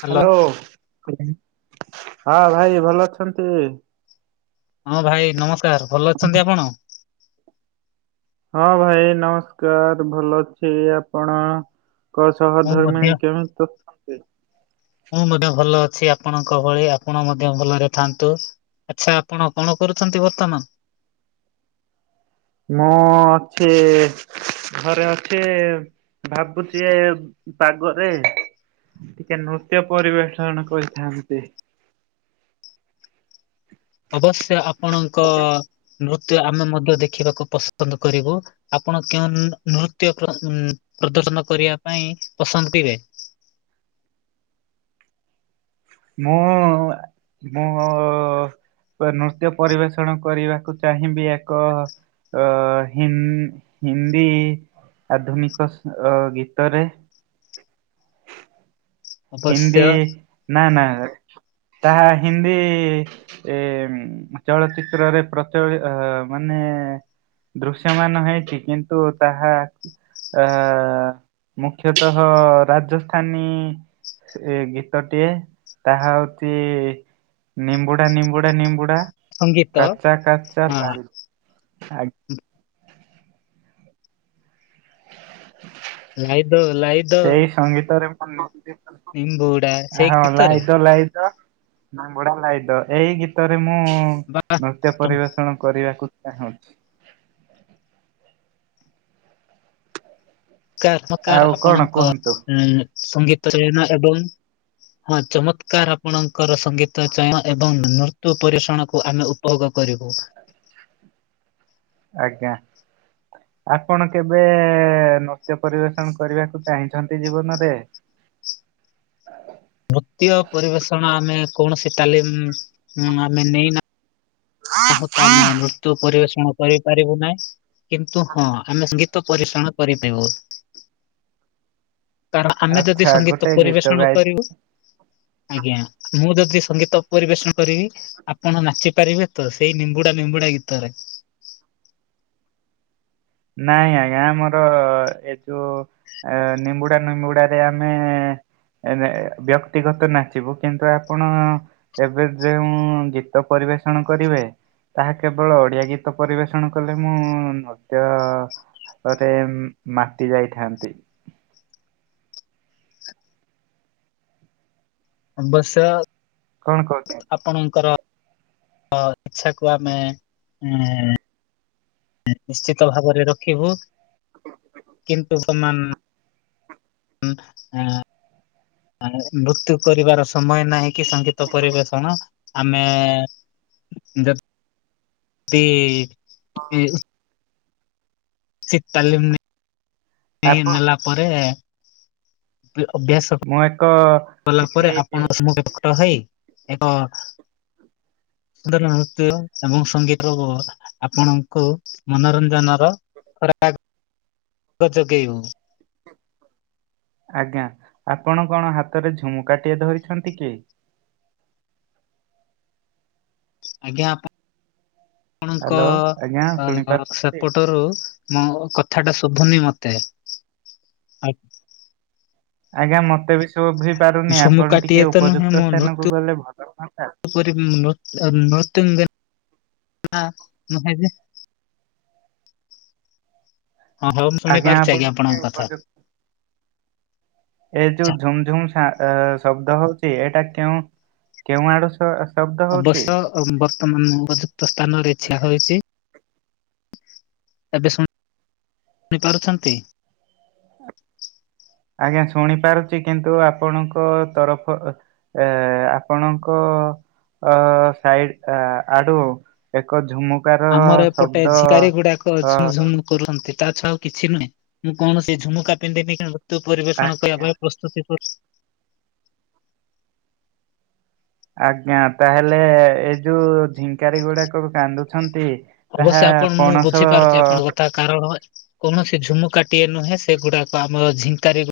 Hello. ହଁ ଭାଇ ଭଲ ଅଛନ୍ତି। ହଁ ଭାଇ ନମସ୍କାର। ଭଲ ଅଛନ୍ତି ଆପଣ? ହଁ ଭାଇ ନମସ୍କାର ଭଲ ଅଛି। ଆପଣ? ଙ୍କ ସହ ମୁଁ ମଧ୍ୟ ଧର୍ମିଣୀ କେମିତିଅଛନ୍ତି? ମୁଁ ମଧ୍ୟ ଭଲ ଅଛି ଆପଣଙ୍କ ଭଳି ଆପଣ ମଧ୍ୟ ଭଲରେ ଥାନ୍ତୁ। ଆଚ୍ଛା ଆପଣ କଣ କରୁଛନ୍ତି ବର୍ତ୍ତମାନ? ମୁଁ ଅଛି ଘରେ ଅଛି। ଭାବୁଛି ଏ ପାଗରେ। ଟିକେ ନୃତ୍ୟ ପରିବେଷଣ କରିଥାନ୍ତି। ଅବଶ୍ୟ ଆପଣଙ୍କ ନୃତ୍ୟ ଆମେ ମଧ୍ୟ ଦେଖିବାକୁ ପସନ୍ଦ କରିବୁ। ଆପଣ କେଉଁ ନୃତ୍ୟ ପ୍ରଦ ପ୍ରଦର୍ଶନ କରିବା ପାଇଁ ପସନ୍ଦ ଦିବେ? ମୁଁ ମୁଁ ନୃତ୍ୟ ପରିବେଷଣ କରିବାକୁ ଚାହିଁବି ଏକ ଅ ହି ହିନ୍ଦୀ ଆଧୁନିକ ଗୀତରେ ହିନ୍ଦୀ ଅବଶ୍ୟ ନା ନା ତାହା ହିନ୍ଦୀ ଏ ଚଳଚିତ୍ରରେ ପ୍ରଚଳି ମାନେ ଦୃଶ୍ୟମାନ ହେଇଚି କିନ୍ତୁ ତାହା ଆହା ମୁଖ୍ୟତଃ ରାଜସ୍ଥାାନୀ। ସେ ଗୀତଟିଏ ତାହା ଅତି ନିମ୍ବୁଡା ନିମ୍ବୁଡା ନିମ୍ବୁଡା। ସଙ୍ଗୀତ କଚା କଚା ହଁ ନା-ଆ ଲାଇଦ ଲାଇଦ ସେଇ ସଙ୍ଗୀତରେ ମୁଁ ନୁର୍ତ୍ୟ ନିମ୍ବୁଡା ସେଇ ହଁ ଗୀତରେ ଲାହିଦୋ ଲାଇଦୋ। ମାଙ୍ଗୁଡା ଲାଇଦ ଏହି ଗୀତରେ ମୁଁ ବା ନୃତ୍ୟ ପରିବେଷଣ କରିବାକୁ ଚାହୁଁଛି। ପକାର ପକାର ଆଉ କଣ ଆପଣଙ୍କ କୁହନ୍ତୁ ସଙ୍ଗୀତ ରେୟନ ଏବଂ ହଁ ଚମତ୍କାର ଆପଣଙ୍କର ସଙ୍ଗୀତ୍ ତ ଚୟନ ଏବଂ ନୃତ୍ୟୁ ପରିଷଣକୁ ଆମେ ଉପଭୋଗ କରିବୁ। ଆଜ୍ଞା। ଆପଣ କେବେ ନୃତ୍ୟ ପରିବେଷଣ କରିବାକୁ ଚାହିଁଛନ୍ତି ଜୀବନରେ। ବୃତୀୟ ପରିବେଷଣ ଆମେ କୌଣସି ତାଲିମ ଆମେ ନେଇନାହୁଁ। ହ ତ ଆମେ ନୃତ୍ୟ ପରିବେଷଣ କରିପାରିବୁ ନାହିଁ କିନ୍ତୁ ହଁ ଆମେ ଗୀତ ପରି ଶଣ କରି ଦବୁ। କାରଣ ଆମେ ଯଦି ଆଚ୍ଛା ସଙ୍ଗୀତ ଗୋଟେ ଗୀତ ପରିବେଷଣ ଗାଇ କରିବୁ? ଆଜ୍ଞା ମୁଁ ଯଦି ସଙ୍ଗୀତ ପରିବେଷଣ କରିବି ଆପଣ ନାଚିପାରିବେ? ତ ସେଇ ନିମ୍ବୁଡା ନିମ୍ବୁଡାଗିତରେ। ନାଇଁ ଆଜ୍ଞା ଆମର ଏ ଯୋଉ ଆ ନିମ୍ବୁଡା ନିମ୍ବୁଡାରେ ଆମେ ଏ ନେ ବ୍ୟକ୍ତିଗତ ନାଚିବୁ କିନ୍ତୁ ଆପଣ ଏବେ ଯେଉଁ ଗୀତ ପରିବେଷଣ କରିବେ ତାହା କେବଳ ଓଡିଆ ଗୀତ ପରିବେଷଣ କଲେ ମୁଁ ନୁହ ତା ପରେ ମାଟି ଯାଇଥାନ୍ତି। ବସ। କଣ କରୁଚ? ଆପଣଙ୍କର ଇଚ୍ଛାକୁ ଆମେ ଏଁ ନିଶ୍ଚିତ ଭାବରେ ରଖିବୁ କିନ୍ତୁ ବମାନ ଆ ମୃତ୍ୟୁ କରିବାର ସମୟ ନାହିଁ। କି ସଙ୍ଗୀତ ପରିବେଷଣ ଆମେ ଚି ହଁ। ଶୀ ତାଲିମି ଆପଣ ନେଲା ପରେ ଅଭ୍ୟାସ ମୁଁ ଏକ କଲା ପରେ କିଛି ଆପଣ ସମଟ ହେଇ ଏକ ସୁନ୍ଦର ନୃତ୍ୟ ଏବଂ ସଙ୍ଗୀତ ଆପଣଙ୍କୁ ମନୋରଞ୍ଜନର ଖରା ଯୋଗେଇବ। ଆଜ୍ଞା ଆପଣ କଣ ହାତରେ ଝୁମ କାଟିଏ ଧରିଛନ୍ତି କି? ଆଜ୍ଞା ଆପ ଆପଣଙ୍କ ହ୍ୟାଲୋ ଆଜ୍ଞା ଅ ଶ ଶୁଣିପାରୁଛନ୍ତି? ପଟରୁ ମଁ କଥା ଟା ଶୁଭୁନି ମତେ? ଆ ଆଜ୍ଞା ମତେ ବି ସୁଭି ପାରୁନି ଆପଣ ଝୁମୁକାଟିଏ ଟିକେ ତ ଉପଯୁକ୍ତ ସ୍ଥାନକୁ ଗଲେ ଭଲ ହୁଅନ୍ତା। ନତ ନେ [unintelligible] ହଁ ହଉ ମୁଁ ଆଜ୍ଞା ଶୁଣିପାରୁଛି ଆଜ୍ଞ ଆପଣ ଟିକେ ଆପଣଙ୍କ କଥା। ଉପଯୁକ୍ତ ଏ ଯୋଉ ଆଛା ଝୁମ୍ ଝୁମ୍ ଶା ଶବ୍ଦ ହଉଛି ଏଇଟା କେଉଁ କେଉଁ ଆଡୁ ଷ ଅବଶ୍ୟ ବର୍ତ୍ତମାନ ଉପଯୁକ୍ତ ସ୍ଥାନରେ ଛିଆ ହୋଇଛି। ଏବେ ଶୁଣି ପାରୁଛନ୍ତି? ଆଜ୍ଞା ଶୁଣି ପାରୁଛି କିନ୍ତୁ ଆପଣଙ୍କ ତରଫ ଅ ଏ ଆପଣଙ୍କ ଅ ସାଇଡ଼ି ଆଡୁ ଏକ ଝୁମୁ ଆମର ଏପଟେ ଝିକାରି ଗୁଡାକ ଅ ଝୁମୁଝୁମୁ କରୁଛନ୍ତି ତା ଛ ଆଉ କିଛି ନୁହେଁ ମୁଁ କୈଣସି ଝୁମୁକା ପିନ୍ଧିନି କି ତୁ ପରିବେଷଣ କରିବା ଆଜ୍ଞା। ପାଇଁ ପ୍ରସ୍ତୁତି କର ଆଜ୍ଞା ତାହେଲେ ଏଇ ଯୋଉ ଝିଙ୍କାରି ଗୁଡାକ କାନ୍ଦୁଛନ୍ତି। ଅବଶ୍ୟ ତାହା ଆପଣ ମୁଁ ପଣସ ବୁଝିପାରୁଛି ଆପଣଙ୍କ କଥା କାରଣ କୌଣସି ଝୁମୁକାଟିଏ ନୁହେଁ ସେଗୁଡାକ ଆମର ଝିଙ୍କାରି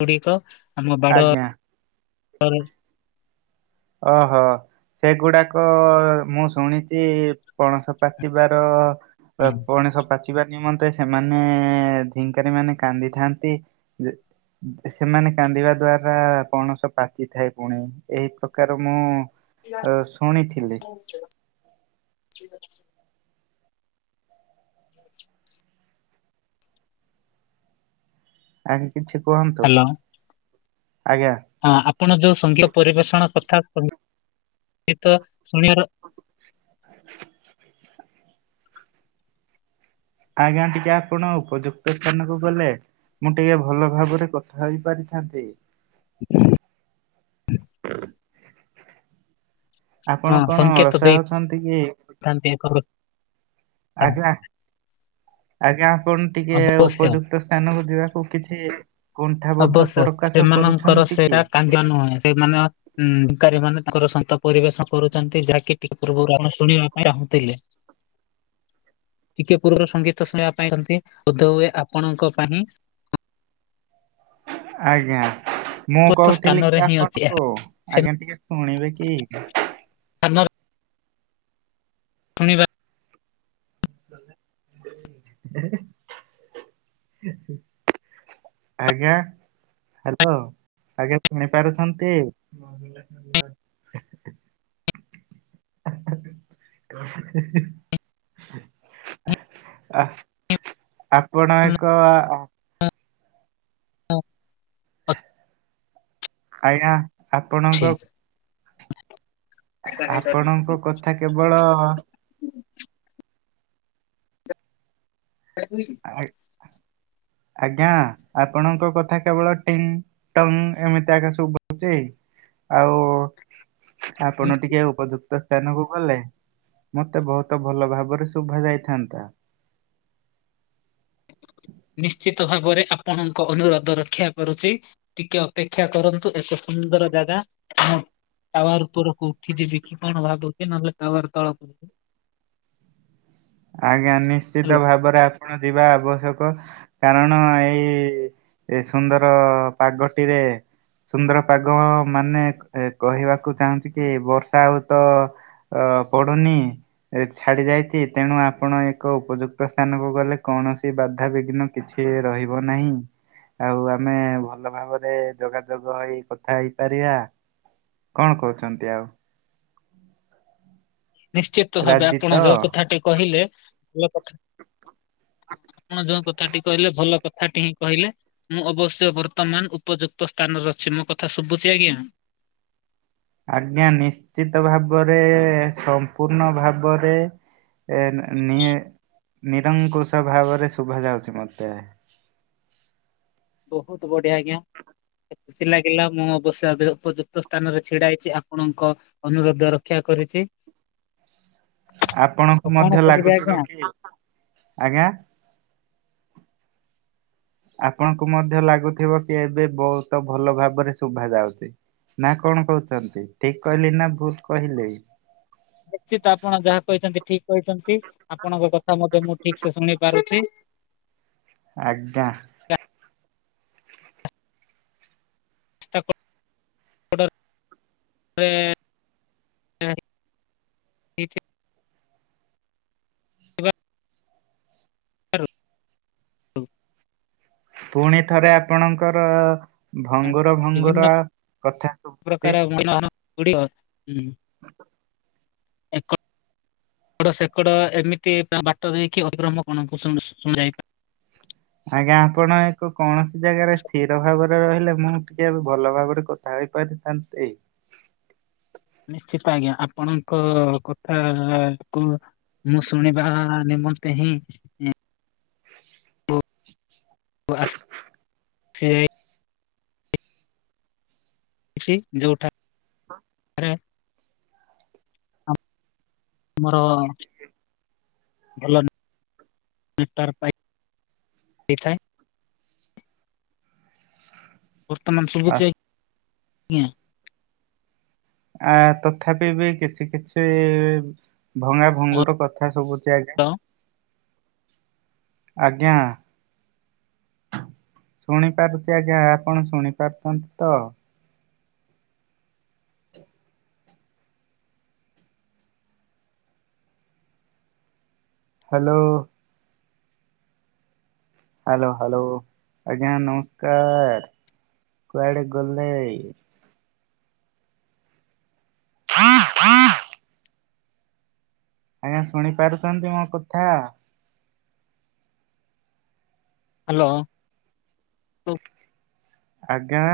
ଗୁଡିକ ଆମ ଆଜ୍ଞା ବାଡରେ ଅ ହଁ। ସେଗୁଡାକ ମୁଁ ଶୁଣିଛି ପଣସ ପାଚିବାର ତ ପଣସ ପାଚି ଚିବା ନିମନ୍ତେ ସେମାନେ ଝିଙ୍କାରି ମାନେ କାନ୍ଦିଥାନ୍ତି ଯେ ସେମାନେ କାନ୍ଦିବା ଦ୍ଵାରା ପଣସ ପାଚିଥାଏ ପୁଣି ଏଇ ପ କାର ମୁଁ ଅ, ଶୁଣିଥିଲି [inaudible] ଆଜ୍ଞା କିଛି କୁହନ୍ତୁ? ହ୍ୟାଲୋ ଆଜ୍ଞା। ହଁ ଆପଣ ଯୋଉ ସଙ୍ଗୀତ ପରିବେଷଣ କଥା କହି ଗିତ ଶୁଣିବାର [inaudible] ଆଜ୍ଞା ଟିକେ ଆପଣ ଉପଯୁକ୍ତ ସ୍ଥାନକୁ ଗଲେ ମୁଁ ଟିକେ ଭଲ ଭାବରେ କଥା ହେଇ ପାରିଥାନ୍ତି। [inaudible] ହଁ ଆପଣ କଣ ସଂଙ୍କେତ ଅଳସୁଆ ହଉଛନ୍ତି କି? [inaudible] ଆଜ୍ଞା ଆଜ୍ଞା ଆପଣ ଟିକେ ଅବଶ୍ୟ ଉପଯୁ ସ୍ଥାନକୁ ଯିବାକୁ କିଛି କୁଣ୍ଠାବୋଧ ଅବଶ୍ୟ ପ୍ରକାଶ ସେମାନଙ୍କର କରୁଛନ୍ତି କି? ସେଇଟା କାନ୍ଦ ନୁହେଁ ସେମାନେ ହୁଁ ଝୁଙ୍କାରୀ ମାନେ ତାଙ୍କର ସନ୍ତ ପରିବେଶ କରୁଛନ୍ତି। ଯାହାକି ପିତୃ ପୁରାଣ ଶୁଣିବା ପାଇଁ ଚାହୁଁଥିଲେ। [inaudible] ଟିକେ ପୁର୍ବରୁ ସଙ୍ଗୀତ ଶୁଣିବା ପାଇଁଛନ୍ତି ବୋଧେ ହୁଏ ଆପଣଙ୍କ ପାଇଁ ଆଜ୍ଞା। ମୁଁ ଉପଯୁକ୍ତ କହୁଥିଲି ସ୍ଥାନରେ କି ହିଁ ଆପଣ ଅଛି ଏହା। କୁ ସେ ଆଜ୍ଞା ଟିକେ ଶୁଣିବେ କି? [inaudible] ଶୁଣିବା [inaudible] [inaudible] ଆଜ୍ଞା, ହାଲୋ ଆଜ୍ଞା, ଶୁଣି ପାରୁଛନ୍ତି? [inaudible] [inaudible] [unintelligible] ଆପଣ ଏକ [inaudible] ଆଜ୍ଞା ଅଛି। ଆପଣଙ୍କ ଆପଣଙ୍କ କଥା କେବଳ [inaudible] ଆ ଆଜ୍ଞା ଆପଣଙ୍କ କଥା କେବଳ ଟିନ୍ ଟନ୍ ଏମିତି ଆଗ ଶୁବୁଛି ଆଉ ଆପଣ ଟିକେ ଉପଯୁକ୍ ସ୍ଥାନକୁ ଗଲେ, ମତେ ବହୁତ ଭଲ ଭାବରେ ଶୁଭା ଯାଇଥାନ୍ତା। ନିଶ୍ଚିତ ଭାବରେ ଆପଣଙ୍କ ଅନୁରୋଧ ରକ୍ଷା କରୁଛି। ଟିକେ ଅପେକ୍ଷା କରନ୍ତୁ, ଏକ ସୁନ୍ଦର ଜାଗା। ଟାୱାର୍‌ଉପରକୁ, ଉଠି ଯିବି କି କଣ ଭାବୁଛି? ନହେଲେ ଟାୱାର ତଳ କୁ ଆଜ୍ଞା ହାଲୋ। ନିଶ୍ଚିତ ଭାବରେ ଆପଣ ଯିବା ଆବଶ୍ୟକ। କାରଣ ଏଇ ସୁନ୍ଦର ପାଗଟିରେ ସୁନ୍ଦର ପାଗ, ମାନେ କହିବାକୁ ଚାହୁଁଛି, କି ବର୍ଷା ହଉ ତ ଅ ପଡ଼ୁନି ଛାଡି ଯାଇଛି। ତେଣୁ ଆପଣ ଏକ ଉପଯୁକ୍ତ ସ୍ଥାନକୁ ଗଲେ, କୌଣସି ବାଧାବିଘ୍ନ କିଛି ରହିବ ନାହିଁ। ଆଉ ଆମେ ଭଲ ଭାବରେ ଯୋଗାଯୋଗ ହୋଇ କଥା ହେଇପାରିବା। କଣ କହୁଛନ୍ତି ଆଉ? ନିଶ୍ଚିତ ଭାବେ ରାଜି ଆପଣ ଯ ତ? କଥାଟି କହିଲେ ଭଲ କଥା ଆପଣ ଯ କଥା ଟି କହିଲେ ଭଲ। କଥା ଟି ହିଁ କହିଲେ, ମୁଁ ଅବଶ୍ୟ ବର୍ତ୍ତମାନ। ଉପଯୁକ୍ତ ସ୍ଥାନରେ ଅଛି ମୋ କଥା ଶୁଭୁଛି ଆଜ୍ଞା। ଆଜ୍ଞା ନିଶ୍ଚିତ ଭାବରେ, ସମ୍ପୂର୍ଣ୍ଣ ଭାବରେ ଏ ନି ନିରଙ୍କୁଶ ଭାବରେ, ଶୁଭା ଯାଉଛି ମତେ ବହୁତ ବଢ଼ିଆ ଆଜ୍ଞା। ଖୁସି ଲାଗିଲା। ମୁଁ ଅବଶ୍ୟ, ଉପଯୁକ୍ତ ସ୍ଥାନ ରେ ଛିଡା ହେଇଛି ଆପଣଙ୍କ ଅନୁରୋଧ ରକ୍ଷା କରିଛି। ଆଉ ଆପଣଙ୍କୁ କଣ ମଧ୍ୟ କହିବି ଆଜ୍ଞା ଲାଗୁଥିବ କି, ଆଜ୍ଞା। ଆପଣଙ୍କୁ ମଧ୍ୟ ଲାଗୁଥିବ କି, ଏବେ ବହୁତ ଭଲ ନା କଣ କହୁଛନ୍ତି? ଠିକ୍ କହିଲି ନା, ଭୁଲ୍ ‌କହିଲି? ନିଶ୍ଚିତ ଆପଣ ଯାହା କହିଛନ୍ତି ଠିକ୍ କହିଛନ୍ତି। ଆପଣଙ୍କ କଥା ମଧ୍ୟ ମୁଁ ଠିକ୍ ସେ ଶୁଣି ପାରୁଛି। ଆଜ୍ଞା। [inaudible] [inaudible] ହେଇଥିବାରୁ [inaudible] ପୁଣି ଥରେ ଆପଣଙ୍କର ଭଙ୍ଗୁର ଭଙ୍ଗୁର କଥା କୁ ହୁଁ। [inaudible] ଏକ ଟ ସେକଡ ଏମିତି ବା ବାଟ ଦେଇକି ଅଧିକ୍ରମ [unintelligible] ଆଜ୍ଞା ଆପଣ ଏକ କୌଣସି ଜାଗାରେ ସ୍ଥିର ଭାବରେ ଆପଣ ରହିଲେ, ମୁଁ ଟିକେ ଏ ଭଲ ଭାବରେ କଥା ହୋଇପାରିଥାନ୍ତି। ନିଶ୍ଚିତ ଆଜ୍ଞା ଆପଣଙ୍କ କଥା କୁ ମୁଁ ଶୁଣିବା ନିମନ୍ତେ ହିଁ [inaudible] ଘୂ ଆସ୍ ସି ଯାଇ କିଛି ଯୋଉଠା ହଁ। ମୋର ଭଲ ନ [inaudible] ନେଟାର ପାଇ ଇଥାଏ। ବର୍ତ୍ତମାନ ଆ ଶୁଭୁଚି [inaudible] ଜ୍ଞା। ଆ, ତଥାପି ବି କିଛି କିଛି ଭଙ୍ଗା ଭଙ୍ଗ ର କଥା ସବୁଚି ଆଜ୍ଞା। କଣ? ଆଜ୍ଞା। ଶୁଣିପାରୁଥିବା ଯାହା ଆପଣ ଶୁଣି ପାରୁଛନ୍ତି ତ? ହାଲୋ। ହାଲୋ, ହାଲୋ ଆଜ୍ଞା ନମସ୍କାର, କୁଆଡ଼େ ଗଲେ? [inaudible] ଆଜ୍ଞା ଶୁଣି ପାରୁଛନ୍ତି ମୋ କଥା? ହାଲୋ। ଆଜ୍ଞା।